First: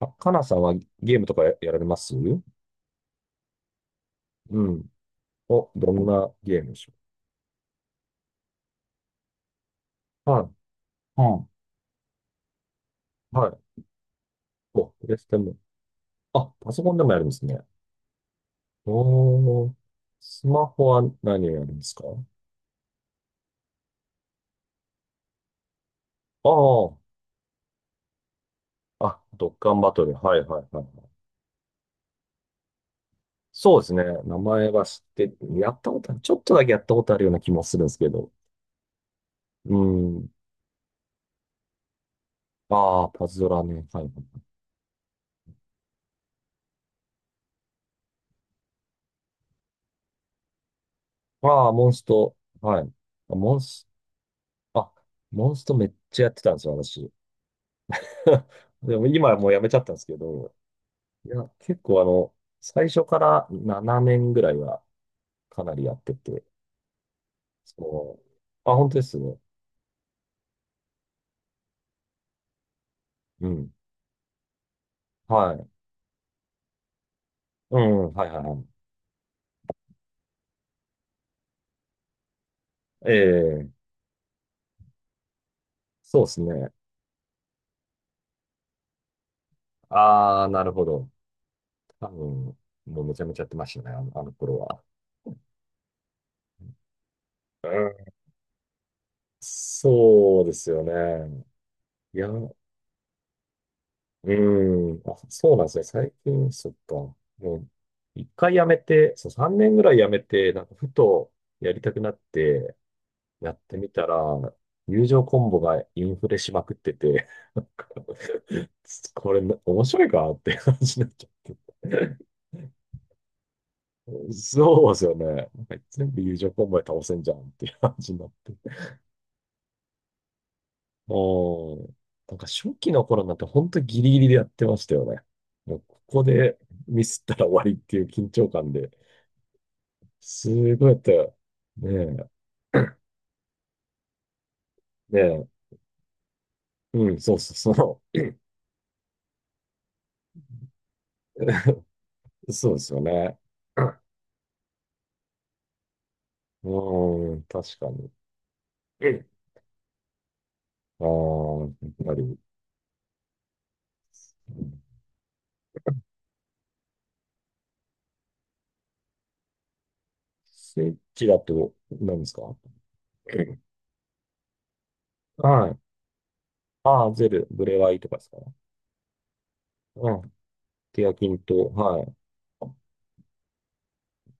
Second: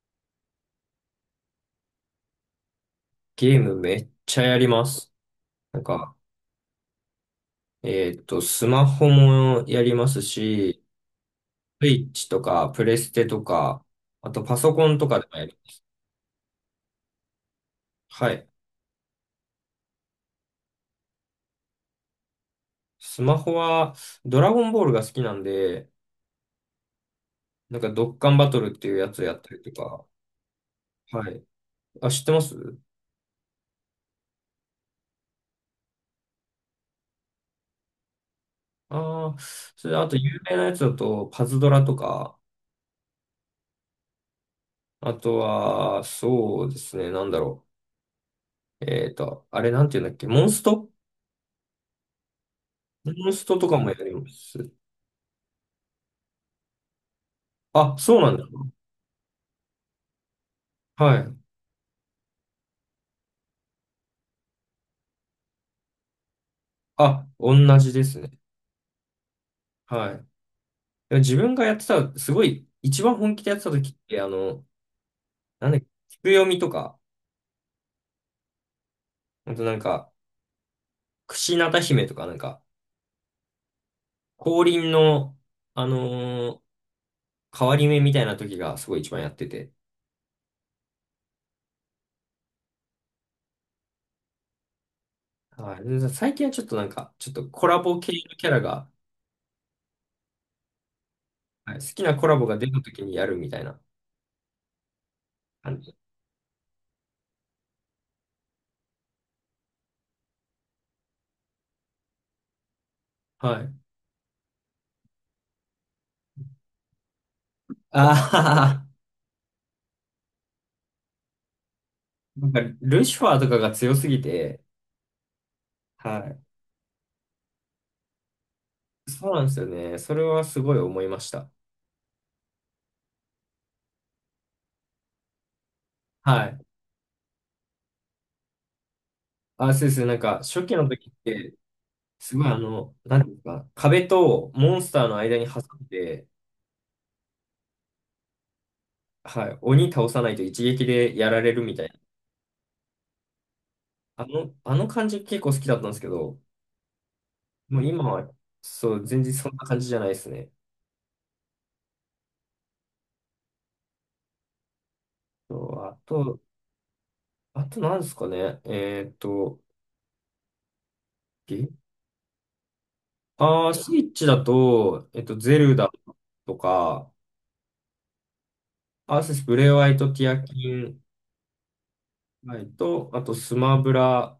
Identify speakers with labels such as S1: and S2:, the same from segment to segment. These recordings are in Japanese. S1: あ、かなさんはゲームとかやられます
S2: ゲームめっちゃやり
S1: ん。
S2: ます。
S1: お、
S2: なん
S1: どん
S2: か、
S1: なゲームでしょ
S2: スマホもやります
S1: う？はい。
S2: し、
S1: うん。い。
S2: スイッチとか、プレステと
S1: はい。
S2: か、あとパソ
S1: お、
S2: コン
S1: プ
S2: と
S1: レ
S2: か
S1: ス
S2: で
S1: テ
S2: もや
S1: も。
S2: る。
S1: あ、パソコンでもやるんですね。
S2: はい。
S1: おー。スマホは何をやるんですか？
S2: スマホは、ドラゴンボールが好きなんで、
S1: ああー。
S2: ドッカンバトルっていうや
S1: あ、
S2: つをやっ
S1: ドッ
S2: たり
S1: カ
S2: と
S1: ンバト
S2: か。
S1: ル。はいはいはい。
S2: はい。あ、知ってます？
S1: そうですね。名前は知って、やったことある。ちょっとだけやったことあるような気もするんですけど。
S2: ああー、
S1: う
S2: それ、あと、
S1: ん。
S2: 有名なやつだと、パズドラとか、
S1: ああ、パズドラね。はい。
S2: あとは、そうですね、なんだろう。えっと、あれ、なんていうんだっけ、モンスト。
S1: ああ、モンスト。はい。
S2: モン
S1: あ
S2: ス
S1: モ
S2: ト
S1: ン
S2: とか
S1: ス、
S2: もやります。
S1: あ、モンストめっちゃやってたんですよ、私。
S2: あ、そうなん だ。
S1: でも今はもうやめちゃったんですけど、
S2: は
S1: い
S2: い。
S1: や、結構最初から7年ぐらいはかなりやってて、
S2: あ、同じで
S1: そ
S2: すね。
S1: う。あ、本当ですね。
S2: はい。で自分がやってた、すごい、一番本気
S1: う
S2: でやって
S1: ん。
S2: た時って、あの、
S1: は
S2: な
S1: い。
S2: んだっけ、菊読みとか、
S1: うん、はいはいはい。
S2: あとなんか、櫛なた姫とか、
S1: ええ、
S2: 降臨の、あ
S1: そうです
S2: のー
S1: ね。
S2: 変わり目みたいな時がすごい一番やってて。
S1: ああ、なるほど。多分、もうめちゃめちゃやってましたね、あの頃は。
S2: はい。で最近はちょっとなんか、ちょっとコ
S1: う
S2: ラ
S1: ん、
S2: ボ系のキャラが、
S1: そうですよね。
S2: はい、好きな
S1: い
S2: コ
S1: や
S2: ラボ
S1: ー、
S2: が出た時にやるみたいな
S1: うーん。あ、そうなんです
S2: 感
S1: ね。
S2: じ。
S1: 最近、そっか。もう、一回やめて、そう、3年ぐらいやめて、なんか、ふとやりたくなって、やっ
S2: はい。
S1: てみたら、友情コンボがインフレしまくってて、なんか
S2: ああ、
S1: これ、面白いかって話になっちゃって。
S2: なんか、ルシファーとかが強すぎて、
S1: そうですよね。なんか全部友
S2: は
S1: 情コンボで倒せんじゃんっていう感じになって。
S2: い。そうなんですよね。それはすごい思いました。
S1: おー、なんか初期の頃なんて本当ギリギリでやってましたよね。もうここ
S2: は
S1: で
S2: い。
S1: ミスったら終わりっていう緊張感で、
S2: あ、そうですね、なんか、
S1: す
S2: 初期
S1: ご
S2: の
S1: いやっ
S2: 時
S1: た
S2: っ
S1: よ。
S2: て、
S1: ね
S2: すごい、あ
S1: え、
S2: の、なんていうんですか、壁とモンスターの
S1: ね
S2: 間に
S1: え、
S2: 挟んで、
S1: うん、そうそうそ
S2: はい、鬼倒さないと一撃でやられるみたいな。
S1: う。そうですよね。
S2: あの、あの感じ結構好きだったんですけど、
S1: うん、確
S2: もう
S1: か
S2: 今
S1: に。
S2: は、そう、
S1: う
S2: 全
S1: ん、
S2: 然そんな感じじゃないですね。
S1: ああ、やっぱり。
S2: そうあと、あと何ですかね。えーっと、
S1: スイッチだ
S2: え
S1: と何ですか？うん、
S2: あー、スイッチだと、ゼ
S1: は
S2: ル
S1: い。
S2: ダと
S1: あ
S2: か、
S1: あ、ゼル、ブレワイとかですか？
S2: アースブレワイ
S1: う
S2: ト、ティ
S1: ん。
S2: アキン、
S1: ケヤキンと、はい。
S2: はい、と、あと、スマブラ、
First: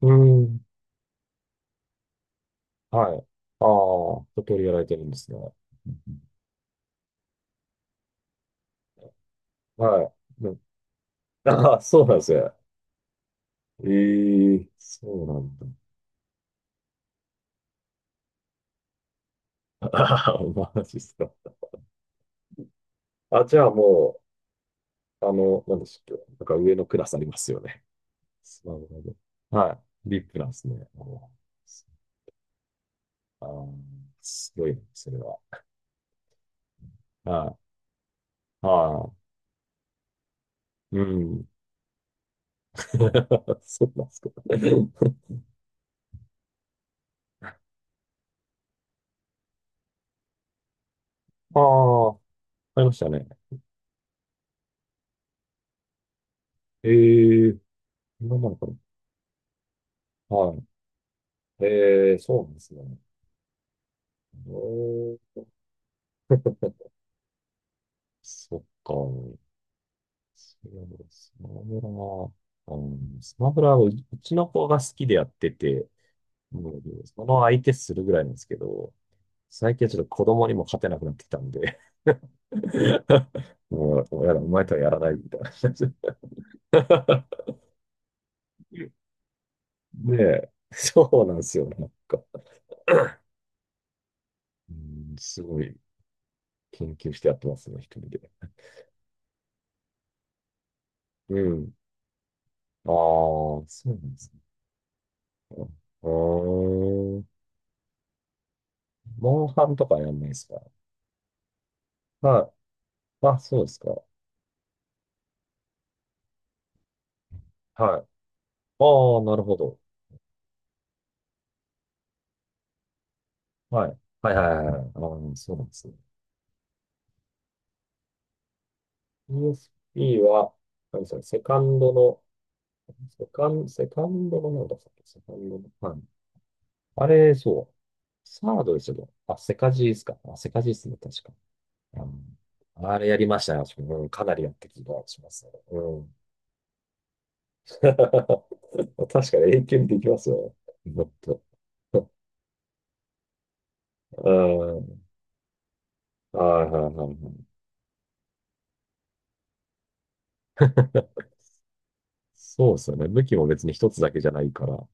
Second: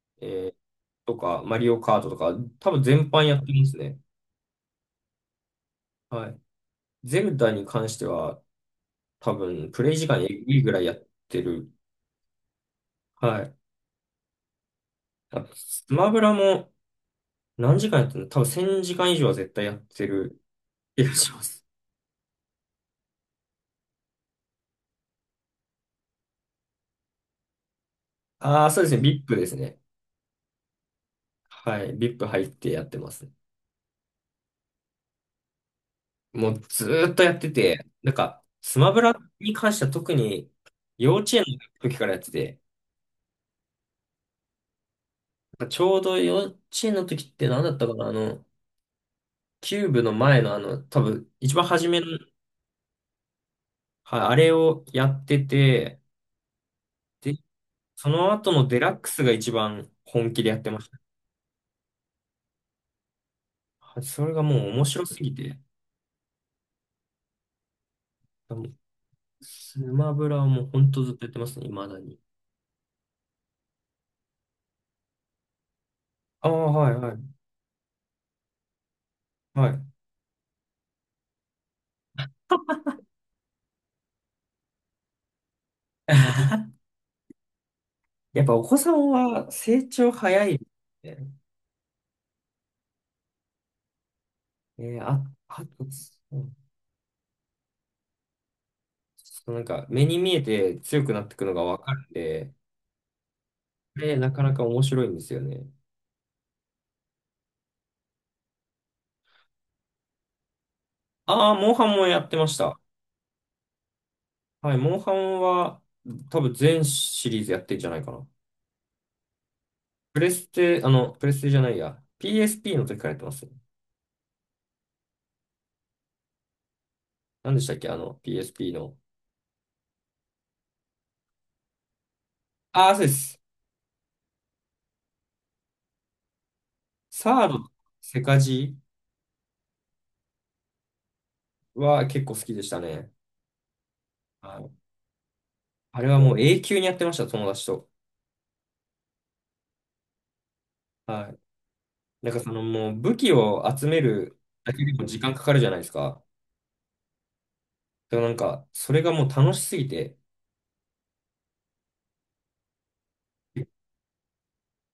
S1: う
S2: えー
S1: ん。
S2: とか、マリオカートとか、多分全
S1: は
S2: 般
S1: い。
S2: やって
S1: あ
S2: ま
S1: あ、
S2: すね。
S1: 一通りやられてるんですね。うん、
S2: はい。ゼルダに関しては、多分、プレイ時
S1: は
S2: 間え
S1: い。
S2: ぐ
S1: ね、
S2: いぐらいやってる。
S1: あ、 あ、そうなんですよ。
S2: はい。
S1: ええ、そうな
S2: あ、
S1: んだ。
S2: スマブラも何時間やってるの？多分1000時間以上は絶対やっ て
S1: あ
S2: る
S1: あ、マジっ
S2: 気
S1: す
S2: が
S1: か。
S2: します。
S1: あ、じゃあもう、なんでしたっけ。なんか上のクラスありますよね。ス
S2: ああ、
S1: マホ
S2: そうですね。VIP です
S1: の。は
S2: ね。
S1: い。リップなんですね。お、
S2: はい。VIP 入ってやってます。
S1: あー、すごいな、それは。
S2: もうずーっとやって
S1: は
S2: て、なんか、
S1: い。
S2: スマブ
S1: は
S2: ラに関しては特に
S1: い。う
S2: 幼稚園
S1: ん。
S2: の時からやってて、
S1: そうなんですか。
S2: なんかちょうど幼稚園の時って何だったかな、あの、キューブの前のあの、多分、一
S1: あ
S2: 番初めの、
S1: あ、ありましたね。
S2: はい、あれをやってて、
S1: え
S2: で、
S1: え、
S2: その
S1: 今な
S2: 後
S1: のか
S2: のデラックスが一番本
S1: な。
S2: 気で
S1: は
S2: やって
S1: い。
S2: ました。
S1: ええ、そうなんですね。
S2: はい、それがもう面白す
S1: お
S2: ぎ
S1: ー、
S2: て、
S1: そっ
S2: もう
S1: か。
S2: スマブラは
S1: そ
S2: もう本
S1: う
S2: 当
S1: で
S2: ずっとや
S1: す、
S2: って
S1: ス
S2: ま
S1: マ
S2: すね、
S1: ブラ
S2: 未だに。
S1: は、うん、スマブラはうちの子が好きでやってて、
S2: ああ、
S1: もう、
S2: はい、は
S1: そ
S2: い、
S1: の相手するぐらいなんですけど、
S2: は
S1: 最近
S2: い。
S1: はちょっと子供にも勝てなくなってきたんで、もうやだ、お前とはやらないみたいな感じ
S2: やっぱお子
S1: で。
S2: さんは成長早
S1: で、
S2: いで
S1: そ
S2: す
S1: う
S2: ね。
S1: なんですよ、なんか。う
S2: えー
S1: ん、
S2: あ、
S1: すご
S2: あ
S1: い
S2: と、そう、
S1: 研究してやってますね、一人で。
S2: ちょっとなんか目に見えて強くなって
S1: う
S2: くのが
S1: ん。
S2: わかるんで、
S1: ああ、そうなん
S2: で、
S1: です
S2: な
S1: ね。
S2: かなか面白いんですよね。
S1: うーん。モンハンとかやんないですか？
S2: ああ、モンハンもやってま
S1: ま
S2: した。
S1: あ、あ、そうですか。
S2: はい、モンハンは多分全シリーズやってんじゃな
S1: は
S2: い
S1: い。
S2: かな。
S1: ああ、なるほど。
S2: プレステ、あの、プレステじゃないや。PSP の時からやってますね。
S1: はい。はいはいはいはい。ああ、そうなんですね。
S2: 何でしたっけ、あの、PSP の。
S1: USP は、何ですか、セカンドの、
S2: ああ、そうです。
S1: セカンドのなんだったっけ、セカンドの。はい。あれ、
S2: サード、
S1: そう。
S2: セカ
S1: サード
S2: ジ
S1: ですよね。あ、セカジーですか。あ、セカジーですね、確か。う
S2: は結構
S1: ん、
S2: 好きでした
S1: あれ
S2: ね。
S1: やりましたよ。私も、うん、かなりやっ
S2: は
S1: て
S2: い。
S1: きた気がしますね。う
S2: あれ
S1: ん。
S2: はもう永久にやってました、友達 と。
S1: 確かに永久にできますよ。もっ
S2: はい。
S1: と。
S2: なんかそのもう武器を集めるだ
S1: う
S2: けで
S1: ん。
S2: も時間かかるじゃないですか。
S1: はいはいはいは
S2: でもなんか、それがもう楽しすぎて、
S1: い。そうですよね。武器も別に一つだけじゃないから、も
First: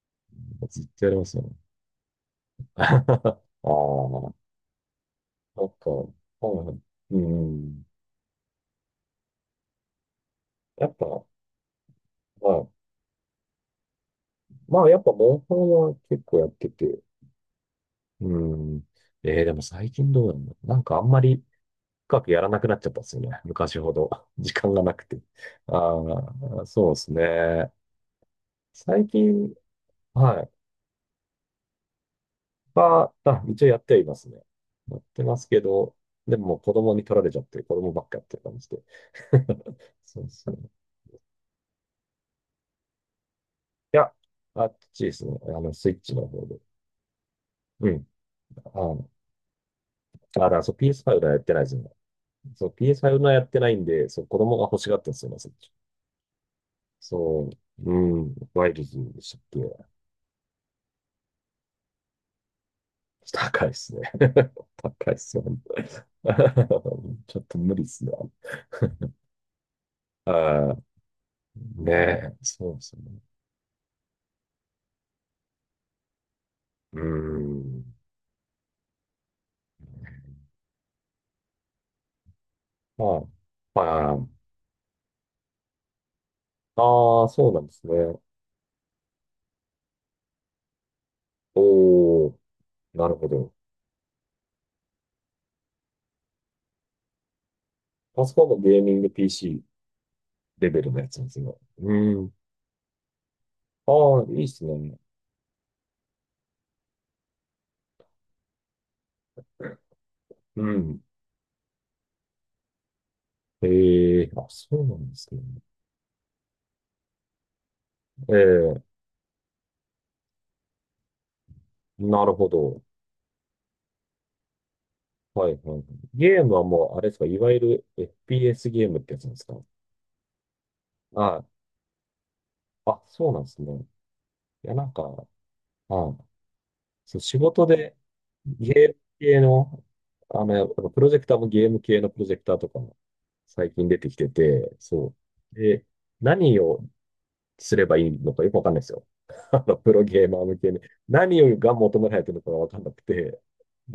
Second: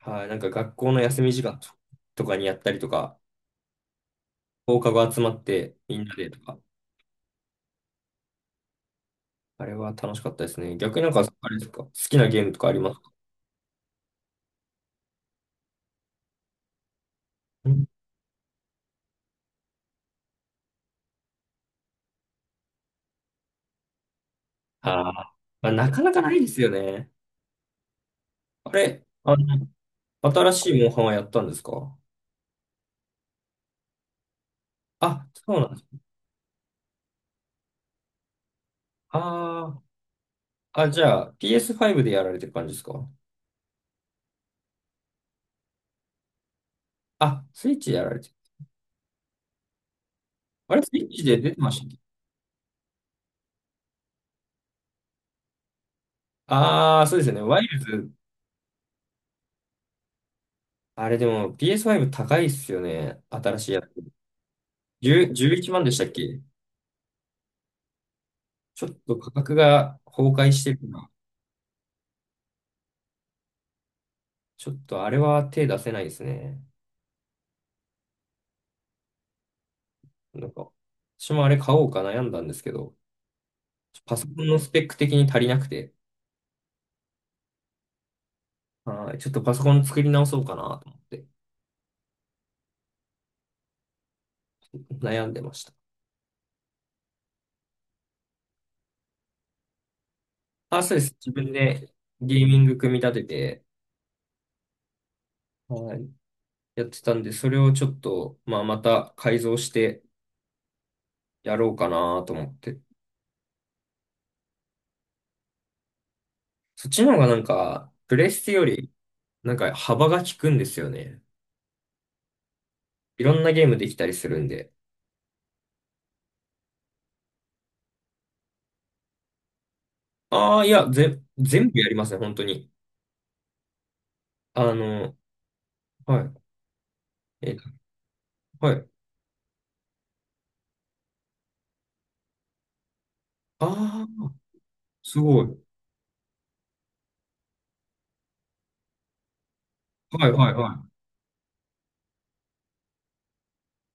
S2: はい、なんか
S1: う
S2: 学
S1: ずっ
S2: 校の
S1: とやり
S2: 休
S1: ま
S2: み
S1: すよ
S2: 時
S1: ね。
S2: 間ととかにやった りと
S1: あ
S2: か、
S1: あ、
S2: 放課後集まっ
S1: なん
S2: て
S1: か、
S2: みん
S1: は
S2: なでとか。
S1: い、うん。
S2: あれは楽しかったですね。
S1: やっ
S2: 逆になんか、
S1: ぱ、
S2: あれですか、好きなゲー
S1: ま
S2: ムと
S1: あ、
S2: かありますか？
S1: まあ、やっぱ、モンハンは結構やってて、
S2: うん、
S1: うん。えー、でも最近どうなんだろう。なんかあんまり深くやらなくなっちゃったんですよね。昔ほど。時間がなく
S2: あー、
S1: て。
S2: まあ、なかなかないです
S1: ああ、
S2: よ
S1: そうで
S2: ね。
S1: すね。
S2: あれ、
S1: 最
S2: あ
S1: 近、
S2: の、
S1: はい。
S2: 新しいモンハンはやったんですか？
S1: あ、一応やってはいますね。やって
S2: あ、
S1: ます
S2: そ
S1: け
S2: うなんで
S1: ど、
S2: す。
S1: でももう子供に取られちゃって、子供ばっかやってる感じで。
S2: あ
S1: そうそう。い
S2: あ、あ、じゃあ PS5 でやられてる感じですか？
S1: や、あっちですね。あの、スイッチの方で。
S2: あ、スイッ
S1: う
S2: チでや
S1: ん。
S2: られてる。
S1: あの、あ、だからそう
S2: あれ、スイッチ
S1: PS5 は
S2: で
S1: やっ
S2: 出
S1: てな
S2: て
S1: いで
S2: ま
S1: す
S2: したっ
S1: ね。
S2: け？
S1: そう、PS5 のはやってないんで、そう、子供が欲しがってるんですよね、スイッチ。
S2: ああー、そうですよね。
S1: そ
S2: ワイル
S1: う、
S2: ズ。
S1: うん、ワイルズでしたっけ？
S2: あれでも PS5 高いっすよね。新
S1: 高
S2: し
S1: いっ
S2: いやつ。
S1: すね。高いっ
S2: 10、
S1: すよ、
S2: 11
S1: 本当
S2: 万でしたっけ？
S1: に。 ちょっと無理っすね。
S2: ちょっと価格が崩壊し
S1: あ
S2: て
S1: あ、
S2: るな。
S1: ねえ、そうですね。
S2: ちょっとあれは手出せないですね。
S1: うん。
S2: なんか、私もあれ買おうか悩んだんですけど、
S1: はい。はいはい
S2: パ
S1: は
S2: ソ
S1: い。
S2: コンのスペック的に足りなくて、
S1: ああ、そうなんですね。
S2: はい、ちょっとパソコン作り直そうかなと思って
S1: おー、なるほど。
S2: 悩んでました。
S1: パソコンもゲーミング PC レベ
S2: あ、
S1: ル
S2: そう
S1: の
S2: で
S1: や
S2: す。
S1: つなん
S2: 自
S1: ですね。
S2: 分で
S1: うん。
S2: ゲーミング組み立てて、
S1: ああ、いいっすね。
S2: はい、やってたんで、それをちょっと、まあ、また改造して
S1: うん。
S2: やろうかなと思って。
S1: ええ、あ、そうなんですね。
S2: そっちの方がなんか、プレステよ
S1: え
S2: り、
S1: え、
S2: なんか幅が利くんですよね。
S1: なるほど。
S2: いろんなゲームできたりするんで。
S1: はいはいはい。ゲームはもう、あれですか、いわゆる FPS ゲームってやつなんですか。
S2: ああ、
S1: はい。
S2: 全部やりますね、本当に。
S1: あ、そうなんですね。いや、
S2: あ
S1: なんか、
S2: の、
S1: はい。
S2: は
S1: そう、仕
S2: い。えっと、
S1: 事でゲ
S2: はい。
S1: ーム系の、やっぱプロジェクターもゲーム系のプロジェクターとかも
S2: あ
S1: 最近出
S2: あ。
S1: てきてて、そ
S2: すご
S1: う。
S2: い。
S1: で、何をすればいいのかよくわかんないですよ。あの、プロゲ
S2: は
S1: ー
S2: い
S1: マー
S2: はい
S1: 向け
S2: は
S1: に。
S2: い。
S1: 何をが求められてるのかがわかんなくて。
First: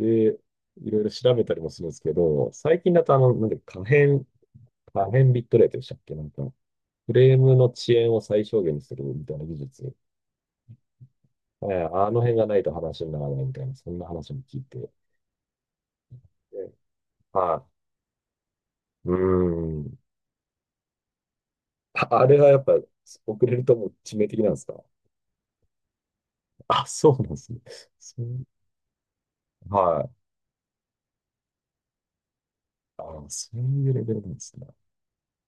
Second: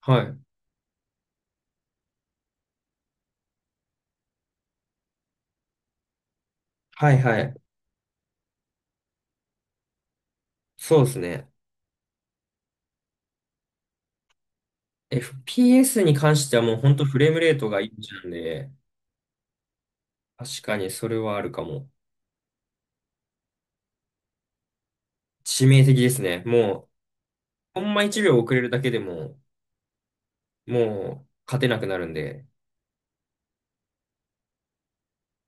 S2: はい。
S1: いろいろ調べたりもするんですけど、最近だとなんで可変ビットレートでしたっけ、なんか、フ
S2: はい
S1: レー
S2: はい。
S1: ムの遅延を最小限にするみたいな技術。
S2: そうですね。
S1: えー、あの辺がないと話にならないみたいな、そんな話も聞いて。
S2: FPS に関しては
S1: え、
S2: もう本当フレームレー
S1: は
S2: トがいいんで、
S1: い。うーん。
S2: 確かにそれはあるかも。
S1: あ、あれがやっぱ遅れるともう致命的なんですか？
S2: 致命的ですね。
S1: あ、
S2: も
S1: そうなんですね。
S2: う、ほんま
S1: そ
S2: 1秒
S1: う、
S2: 遅れるだけでも、
S1: はい。
S2: もう勝てなくなるんで。
S1: あ、そういうレベルなんですね。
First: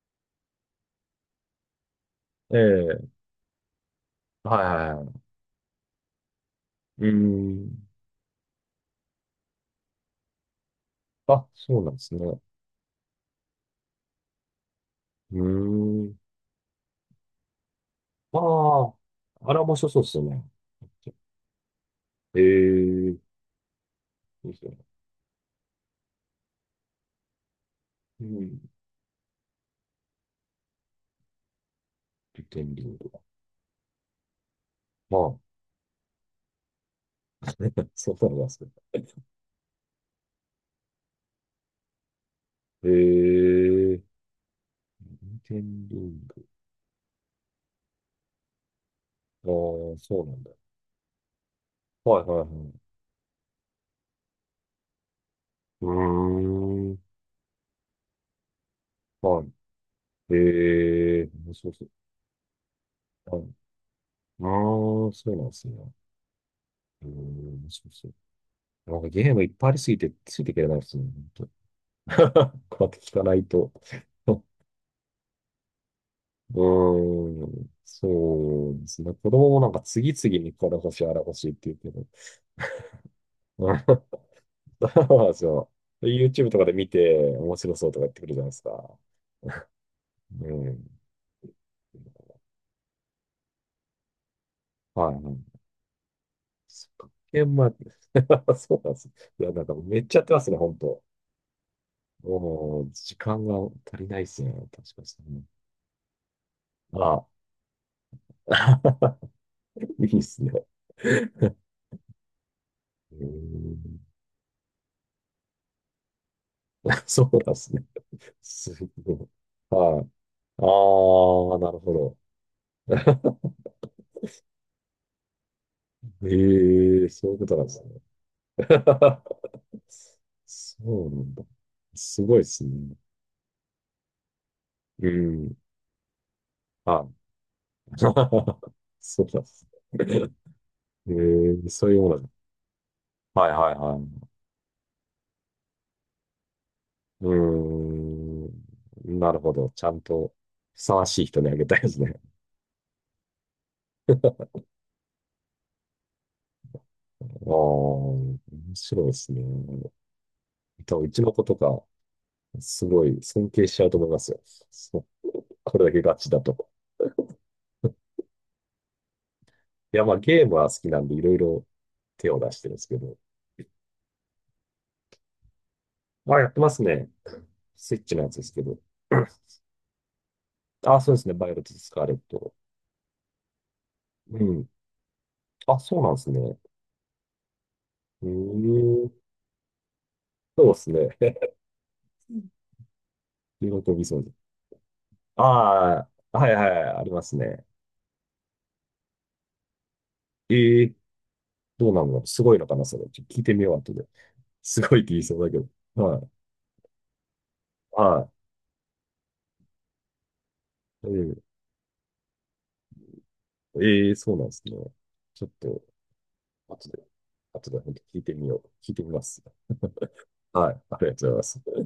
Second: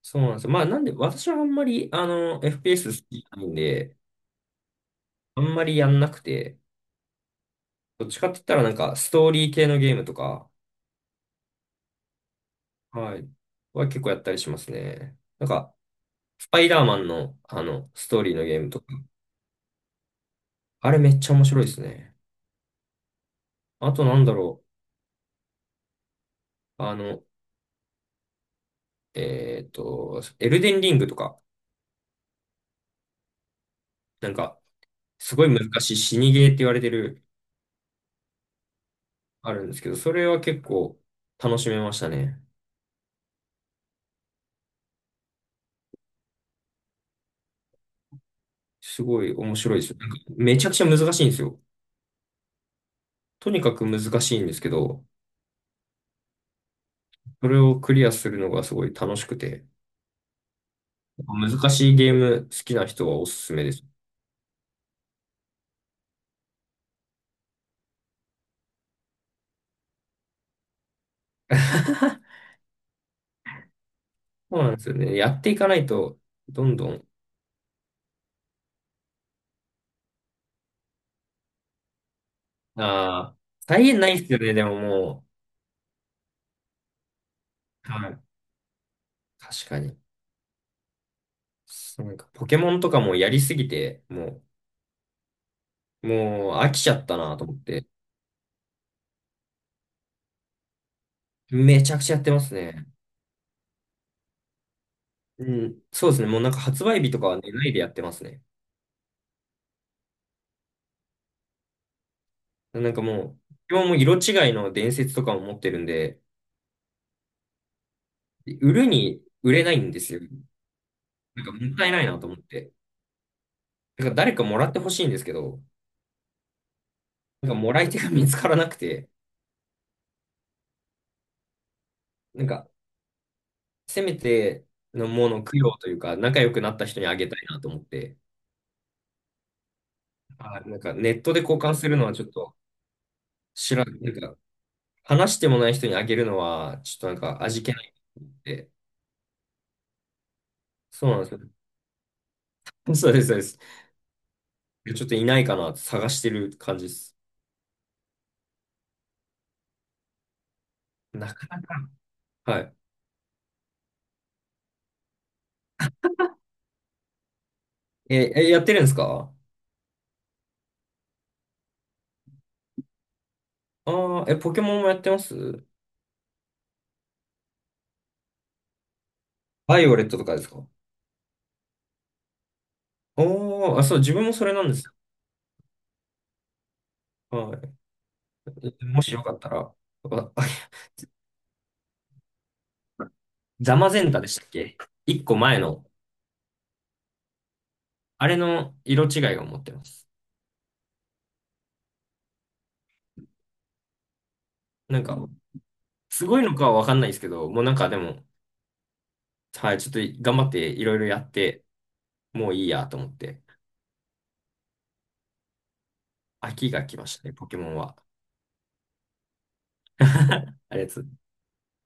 S2: そうなんですよ。まあなんで、私はあんまり、あの、
S1: え
S2: FPS
S1: え、
S2: 好きじゃないんで、
S1: はいはいはい。
S2: あんまりやんなくて、
S1: うーん。
S2: どっちかって言ったらなんかストーリー系のゲームとか、
S1: あ、そうなんですね。
S2: はい、は結構やったりしますね。
S1: うー
S2: なんか、
S1: ん。
S2: スパイダーマンの、あの、ストーリーのゲームと
S1: あ
S2: か、
S1: あ、あれは面白そうですよね。
S2: あれめっちゃ面白いですね。
S1: ええ、いい
S2: あとなんだ
S1: で
S2: ろ
S1: すよね。
S2: う。
S1: うん。
S2: エルデンリングとか、
S1: リテンリング。
S2: なんか、
S1: ま
S2: す
S1: あ、
S2: ごい難しい死にゲーって言われてる、
S1: そうなんですね。
S2: あるんですけど、それは結構楽しめましたね。
S1: ええ、リテンリング。
S2: すごい
S1: あ
S2: 面白いですよ。
S1: あ、
S2: なんか、
S1: そうなんだ。
S2: めちゃくちゃ難しいんですよ。
S1: はいはいはい。
S2: とにかく難しいんですけど、
S1: うーん。
S2: それをクリアするのがすごい楽しく
S1: は
S2: て、
S1: い。ええ、面
S2: 難
S1: 白そ
S2: しいゲーム好きな人はお
S1: う。
S2: す
S1: はい、
S2: すめです。
S1: ああ、そうなんですね。ええ、面白そう。なんかゲームいっぱいありすぎて、ついていけないですね。本 当、 こうやって聞かないと。う
S2: そうなんですよね。やっていかないと、どんどん、
S1: ーん、そうですね。子供もなんか次々にこれ欲しい、あれ欲しいって言うけど。
S2: ああ、
S1: うん、
S2: 再現ないですよね、でも
S1: そうなん
S2: も
S1: ですよ。で YouTube とかで見て面白そう
S2: う。
S1: とか
S2: は
S1: 言って
S2: い。
S1: くるじゃないですか。
S2: 確かに。
S1: うん。
S2: そうなんかポケモンとかもやりすぎて、
S1: はい、はい。
S2: もう飽き
S1: そ
S2: ちゃっ
S1: っか。
S2: たな
S1: ゲ
S2: と
S1: ー
S2: 思っ
S1: ムは、
S2: て、
S1: そうなんです。いや、なんかめっちゃやってますね、本当。
S2: めちゃくちゃやってます
S1: も
S2: ね。
S1: う、時間が足りないですね。確かに。
S2: うん、そうですね。もうなんか発売日と
S1: あ
S2: かは寝ないでやってますね。
S1: あ、いいですね。う
S2: なんか
S1: ー
S2: もう、今も
S1: ん、
S2: 色違いの伝説とかも持ってるんで、
S1: そうなんですね。
S2: 売
S1: す
S2: る
S1: ご
S2: に
S1: い。
S2: 売れないんで
S1: はい。
S2: すよ。なんか
S1: あ
S2: も
S1: あ、な
S2: っ
S1: る
S2: たいない
S1: ほ
S2: なと思って。
S1: ど。
S2: なんか誰かもらってほしいんですけど、
S1: ええ、そういうこ
S2: なんか
S1: となんで
S2: も
S1: す
S2: らい
S1: ね。
S2: 手が見つからなくて、
S1: そうなんだ。すごいで
S2: なん
S1: す
S2: か
S1: ね。
S2: せめて
S1: う
S2: のものを
S1: ん。
S2: 供養というか、仲良くなった人
S1: は
S2: に
S1: い。
S2: あげたいなと思って、
S1: そうなんですね。
S2: あ、なんかネ
S1: え
S2: ットで交
S1: え、
S2: 換す
S1: そう
S2: る
S1: いう
S2: の
S1: も
S2: は
S1: の
S2: ちょっ
S1: だ。
S2: と、
S1: はいはい
S2: 知ら
S1: は
S2: なん
S1: い。
S2: か話してもない人にあげるのは、ちょっとなん
S1: う
S2: か味気ないん
S1: ー
S2: で。
S1: ん。なるほど。ちゃんと、ふさわ
S2: そうなん
S1: しい
S2: です
S1: 人
S2: よ。
S1: にあげたいですね。
S2: そうです、そうです。ちょっといないかなって探してる感じです。
S1: ああ、面白いですね。多分、うちの
S2: な
S1: 子
S2: か、
S1: とか、
S2: はい。
S1: すごい尊敬しちゃうと思いますよ。そう、これだけガチだと。
S2: え、え、やってるんですか？
S1: いや、まあ、ゲームは好きなんで、いろいろ手を出してるんですけど。
S2: ああー、え、ポケモンもやってます？
S1: あ、やってますね。スイッチのやつですけど。
S2: バイオレットとかですか？
S1: あ、そうですね。バイオレット・スカーレット。
S2: おー、あ、そう、自分も
S1: う
S2: それな
S1: ん。
S2: んですよ。
S1: あ、そうなんですね。
S2: はい。
S1: う
S2: も
S1: ーん。
S2: しよかったら、あ、あ、
S1: そうですね。喜
S2: ザマゼ
S1: び
S2: ン
S1: そ
S2: タ
S1: う
S2: で
S1: です。
S2: したっけ、一個前の、
S1: ああ、はいはい、ありますね。
S2: あれの色違いを持ってます。
S1: ええ、どうなんだろう、すごいのかなそれ。ちょっと聞いてみよう、後で。すごい
S2: な
S1: っ
S2: ん
S1: て
S2: か、
S1: 言いそうだけど。は
S2: す
S1: い。
S2: ごいのかはわかんないですけど、もうなんかでも、
S1: は
S2: はい、ちょっと頑張っていろいろ
S1: い。
S2: やっ
S1: え、
S2: て、もういいやと思って。
S1: ええー、そうなんですね。ちょっと、
S2: 秋が
S1: 後
S2: 来
S1: で、
S2: ましたね、ポケ
S1: 後
S2: モン
S1: で本
S2: は。
S1: 当聞いてみよう。聞いてみます。は
S2: あ
S1: い。
S2: りが
S1: あ
S2: とうござい
S1: り
S2: ま
S1: が
S2: す。
S1: とうございます。